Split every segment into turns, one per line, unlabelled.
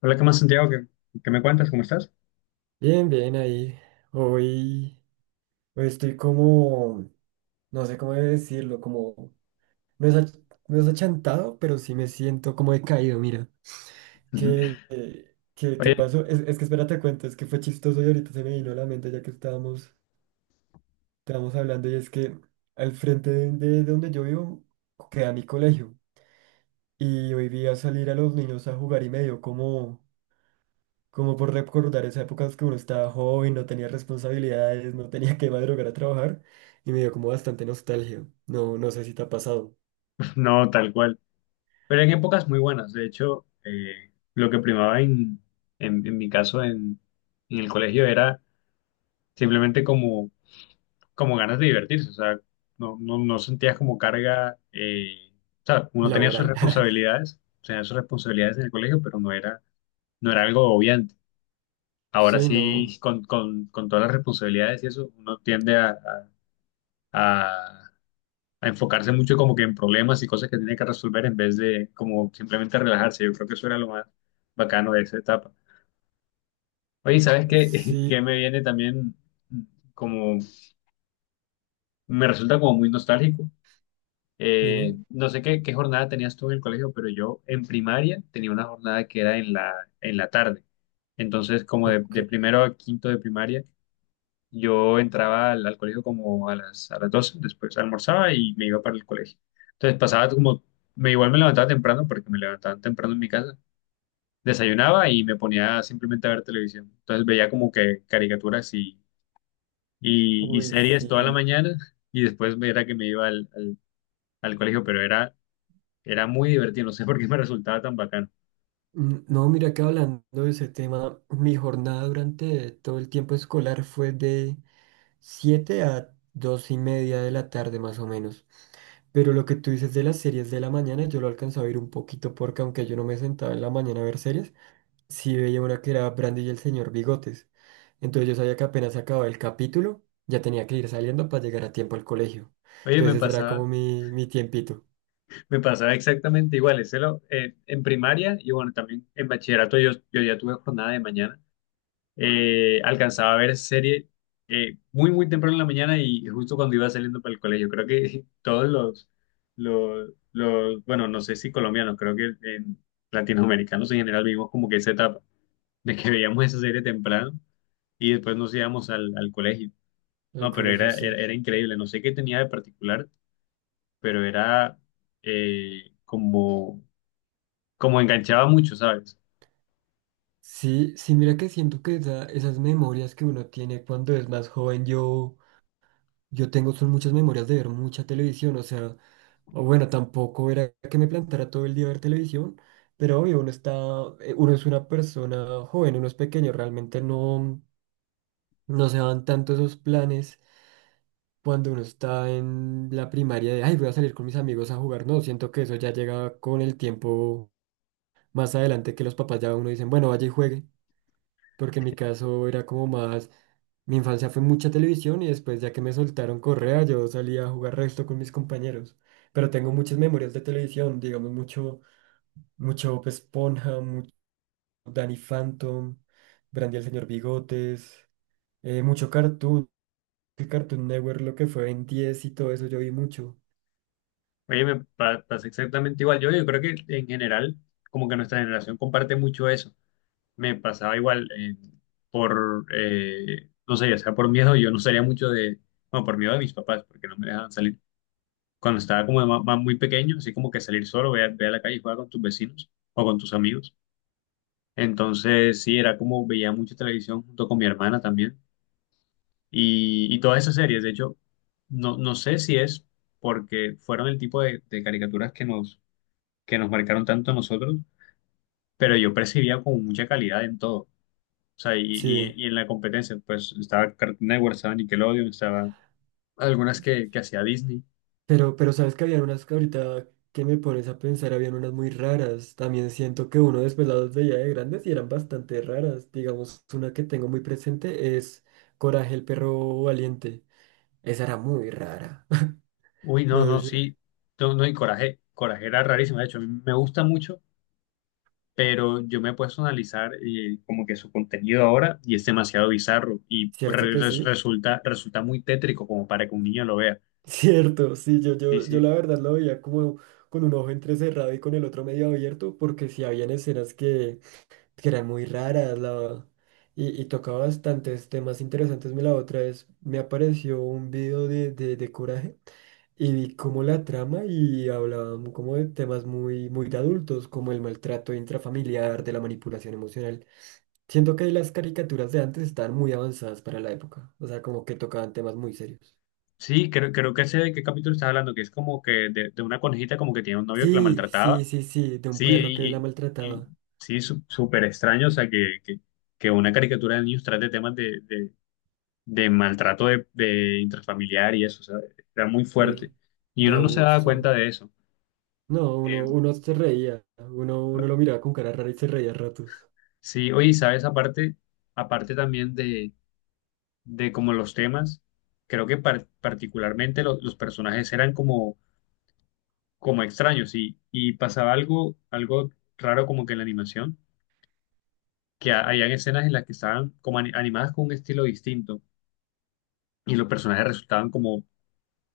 Hola, ¿qué más, Santiago? ¿Qué me cuentas? ¿Cómo estás?
Bien, bien, ahí. Hoy, hoy estoy como, no sé cómo decirlo, como, no es, ach- no es achantado, pero sí me siento como decaído, mira.
Ujú.
¿Qué, qué
Oye,
pasó? Es que espérate, cuento, es que fue chistoso y ahorita se me vino a la mente ya que estábamos hablando y es que al frente de donde yo vivo queda mi colegio y hoy vi a salir a los niños a jugar y me dio como como por recordar esa época en que uno estaba joven, no tenía responsabilidades, no tenía que madrugar a trabajar y me dio como bastante nostalgia. No, no sé si te ha pasado
no, tal cual. Pero en épocas muy buenas. De hecho, lo que primaba en mi caso en el colegio era simplemente como ganas de divertirse. O sea, no sentías como carga. O sea, uno
laboral.
tenía sus responsabilidades en el colegio, pero no era, no era algo obviante. Ahora
Sí, no.
sí, con todas las responsabilidades y eso, uno tiende a, a a enfocarse mucho como que en problemas y cosas que tiene que resolver en vez de como simplemente relajarse. Yo creo que eso era lo más bacano de esa etapa. Oye, ¿sabes qué? Que
Sí,
me viene también como, me resulta como muy nostálgico.
dime.
No sé qué jornada tenías tú en el colegio, pero yo en primaria tenía una jornada que era en la tarde. Entonces, como de,
Ok.
de primero a quinto de primaria, yo entraba al colegio como a las doce, después almorzaba y me iba para el colegio. Entonces pasaba como, me igual me levantaba temprano porque me levantaban temprano en mi casa, desayunaba y me ponía simplemente a ver televisión. Entonces veía como que caricaturas y
Uy,
series toda la
sí.
mañana y después era que me iba al colegio, pero era, era muy divertido, no sé por qué me resultaba tan bacano.
No, mira que hablando de ese tema, mi jornada durante todo el tiempo escolar fue de 7:00 a 2:30 de la tarde más o menos. Pero lo que tú dices de las series de la mañana, yo lo alcanzaba a ver un poquito porque aunque yo no me sentaba en la mañana a ver series, sí veía una que era Brandy y el Señor Bigotes. Entonces yo sabía que apenas acababa el capítulo, ya tenía que ir saliendo para llegar a tiempo al colegio.
Oye,
Entonces ese era como mi tiempito.
me pasaba exactamente igual, ese en primaria y bueno, también en bachillerato yo ya tuve jornada de mañana. Alcanzaba a ver serie muy temprano en la mañana y justo cuando iba saliendo para el colegio. Creo que todos bueno, no sé si colombianos, creo que en latinoamericanos en general vivimos como que esa etapa de que veíamos esa serie temprano y después nos íbamos al colegio.
El
No, pero
colegio,
era, era,
sí.
era increíble, no sé qué tenía de particular, pero era eh, como, como enganchaba mucho, ¿sabes?
Sí, sí, mira que siento que esas memorias que uno tiene cuando es más joven, yo tengo son muchas memorias de ver mucha televisión, o sea, o bueno, tampoco era que me plantara todo el día a ver televisión, pero obvio, uno está, uno es una persona joven, uno es pequeño, realmente no, no se dan tanto esos planes cuando uno está en la primaria de, ay, voy a salir con mis amigos a jugar. No, siento que eso ya llega con el tiempo más adelante que los papás ya a uno dicen, bueno, vaya y juegue, porque en mi caso era como más, mi infancia fue mucha televisión y después ya que me soltaron correa, yo salía a jugar resto con mis compañeros. Pero tengo muchas memorias de televisión, digamos, mucho, mucho Bob Esponja, mucho Danny Phantom, Brandy el Señor Bigotes, mucho Cartoon Network, lo que fue en 10 y todo eso yo vi mucho.
Oye, pasa exactamente igual. Yo creo que en general, como que nuestra generación comparte mucho eso. Me pasaba igual, no sé, ya sea por miedo, yo no salía mucho de, bueno, por miedo de mis papás, porque no me dejaban salir. Cuando estaba como de muy pequeño, así como que salir solo, ve ve a la calle y jugar con tus vecinos o con tus amigos. Entonces, sí, era como veía mucha televisión junto con mi hermana también. Y todas esas series, de hecho, no sé si es porque fueron el tipo de caricaturas que nos marcaron tanto a nosotros, pero yo percibía como mucha calidad en todo. O sea, y, y-
Sí.
y en la competencia, pues estaba Cartoon Network, estaba Nickelodeon, estaba algunas que hacía Disney.
Pero sabes que habían unas que ahorita que me pones a pensar, habían unas muy raras. También siento que uno después las veía de grandes y eran bastante raras. Digamos, una que tengo muy presente es Coraje el perro valiente. Esa era muy rara.
Uy, no,
No
no,
sé si la-
sí, no, no, y Coraje, Coraje era rarísimo. De hecho, a mí me gusta mucho, pero yo me he puesto a analizar, como que su contenido ahora y es demasiado bizarro y
¿Cierto que sí?
resulta muy tétrico como para que un niño lo vea.
Cierto, sí, yo,
Sí,
yo, yo
sí.
la verdad lo veía como con un ojo entrecerrado y con el otro medio abierto, porque sí habían escenas que eran muy raras, la y tocaba bastantes temas interesantes. Me La otra vez me apareció un video de Coraje y vi como la trama y hablaban como de temas muy, muy de adultos, como el maltrato intrafamiliar, de la manipulación emocional. Siento que las caricaturas de antes estaban muy avanzadas para la época, o sea, como que tocaban temas muy serios.
Sí, creo, creo que sé de qué capítulo estás hablando, que es como que de una conejita como que tiene un novio que la
Sí, sí,
maltrataba.
sí, sí, de un
Sí,
perro que la
y-
maltrataba,
sí, súper extraño, o sea, que una caricatura de niños trate temas de maltrato de intrafamiliar y eso, o sea, era muy
sí,
fuerte. Y
de
uno no se daba
abuso.
cuenta de eso.
No, uno,
Eh,
uno se reía, uno, uno lo miraba con cara rara y se reía a ratos.
sí, oye, ¿sabes? Aparte, aparte también de como los temas, creo que particularmente los personajes eran como, como extraños y pasaba algo, algo raro como que en la animación, que habían escenas en las que estaban como animadas con un estilo distinto y los personajes resultaban como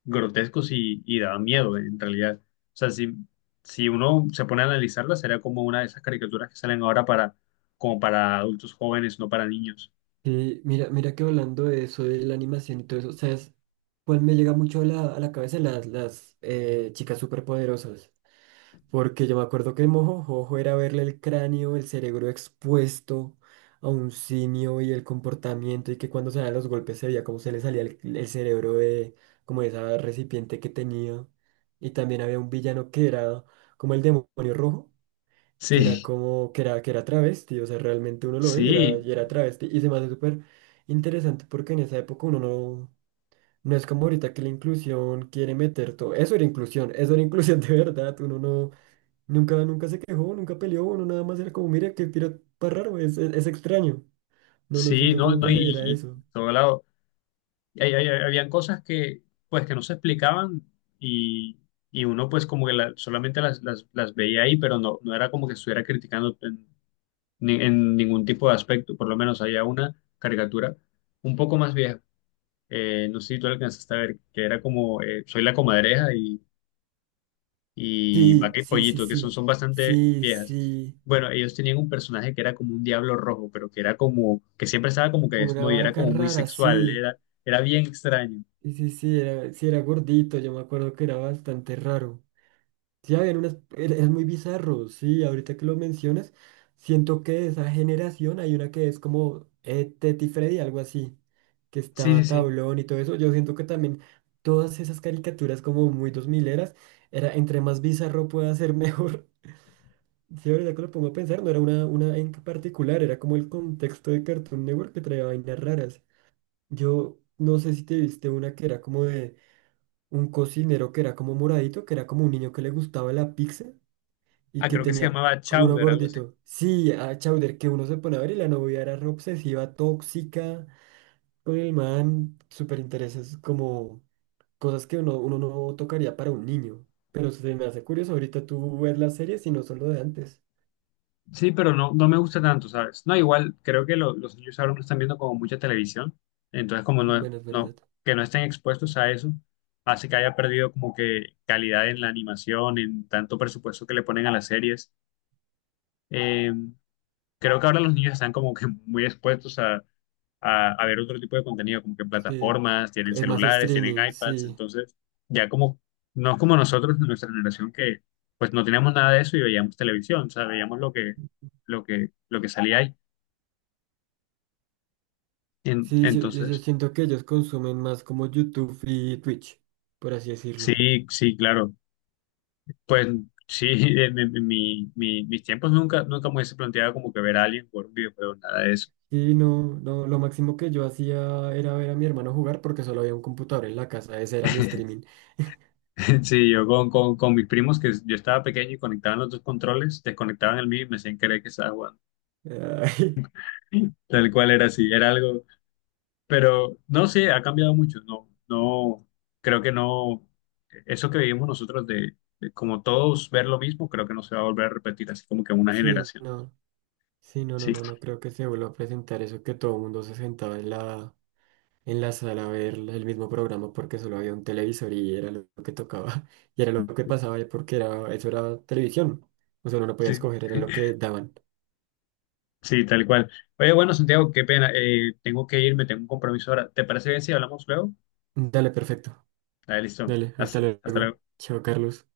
grotescos y daban miedo en realidad. O sea, si, si uno se pone a analizarla, sería como una de esas caricaturas que salen ahora para, como para adultos jóvenes, no para niños.
Sí, mira, mira que hablando de eso, de la animación y todo eso, ¿sabes? Pues me llega mucho a la cabeza las chicas superpoderosas, porque yo me acuerdo que Mojojojo era verle el cráneo, el cerebro expuesto a un simio y el comportamiento y que cuando se daban los golpes se veía cómo se le salía el cerebro de como de esa recipiente que tenía. Y también había un villano que era como el demonio rojo que era
Sí,
como, que era travesti, o sea, realmente uno lo ve
sí,
y era travesti. Y se me hace súper interesante porque en esa época uno no, no es como ahorita que la inclusión quiere meter todo. Eso era inclusión, eso era inclusión de verdad. Uno no, nunca, nunca se quejó, nunca peleó, uno nada más era como, mira, qué piro tan raro, es extraño. No, no
sí,
siento
no,
como
no,
que
y,
se diera
y
eso.
por todo lado. Y habían cosas que, pues, que no se explicaban y, y uno, pues, como que solamente las veía ahí, pero no, no era como que estuviera criticando en, en ningún tipo de aspecto. Por lo menos había una caricatura un poco más vieja, no sé si tú alcanzaste a ver, que era como Soy la Comadreja y
Sí,
Vaca y
sí, sí,
Pollito, que son,
sí,
son bastante
sí,
viejas.
sí,
Bueno, ellos tenían un personaje que era como un diablo rojo, pero que era como, que siempre estaba como que
como una
desnudo y era
vaca
como muy
rara,
sexual,
sí.
era, era bien extraño.
Sí, sí, sí, era gordito, yo me acuerdo que era bastante raro. Sí, habían unas, es muy bizarro, sí, ahorita que lo mencionas, siento que de esa generación hay una que es como Teti Freddy, algo así, que
Sí, sí,
estaba
sí.
Tablón y todo eso, yo siento que también todas esas caricaturas como muy dos mileras, era entre más bizarro pueda ser mejor, sí, ahorita que lo pongo a pensar, no era una en particular, era como el contexto de Cartoon Network que traía vainas raras, yo no sé si te viste una que era como de un cocinero que era como moradito, que era como un niño que le gustaba la pizza, y
Ah,
que
creo que se
tenía
llamaba
uno
Chowder, algo así.
gordito. Sí, a Chowder, que uno se pone a ver y la novia era re obsesiva, tóxica, con el man, súper intereses, como cosas que uno, uno no tocaría para un niño. Pero se me hace curioso, ahorita tú ves las series y no son lo de antes.
Sí, pero no, no me gusta tanto, ¿sabes? No, igual creo que los niños ahora no están viendo como mucha televisión, entonces como no,
Bueno, es verdad.
no, que no estén expuestos a eso, hace que haya perdido como que calidad en la animación, en tanto presupuesto que le ponen a las series. Eh, Creo que ahora los niños están como que muy expuestos a ver otro tipo de contenido, como que
Sí,
plataformas, tienen
es más
celulares, tienen
streaming,
iPads,
sí.
entonces ya como, no es como nosotros de nuestra generación que pues no teníamos nada de eso y veíamos televisión, o sea, veíamos lo que salía ahí.
Sí, yo
Entonces,
siento que ellos consumen más como YouTube y Twitch, por así decirlo.
sí, sí, claro, pues sí, en, mis tiempos nunca, nunca me hubiese planteado como que ver a alguien por un videojuego, nada de eso.
Y no, no, lo máximo que yo hacía era ver a mi hermano jugar porque solo había un computador en la casa, ese era mi streaming.
Sí, yo con mis primos que yo estaba pequeño y conectaban los dos controles, desconectaban el mío y me hacían creer que estaba jugando.
Ay,
Tal cual era así, era algo, pero no sé, ha cambiado mucho, no, no, creo que no, eso que vivimos nosotros de como todos ver lo mismo, creo que no se va a volver a repetir así como que en una
sí,
generación,
no, sí, no, no,
sí,
no, no creo que se vuelva a presentar eso que todo el mundo se sentaba en la sala a ver el mismo programa porque solo había un televisor y era lo que tocaba, y era lo que pasaba porque era, eso era televisión, o sea, uno no podía
sí,
escoger, era lo que daban.
sí, tal cual. Oye, bueno, Santiago, qué pena, tengo que irme, tengo un compromiso ahora, ¿te parece bien si hablamos luego?
Dale, perfecto,
Dale, listo,
dale, hasta
hasta, hasta
luego.
luego.
Chao, Carlos.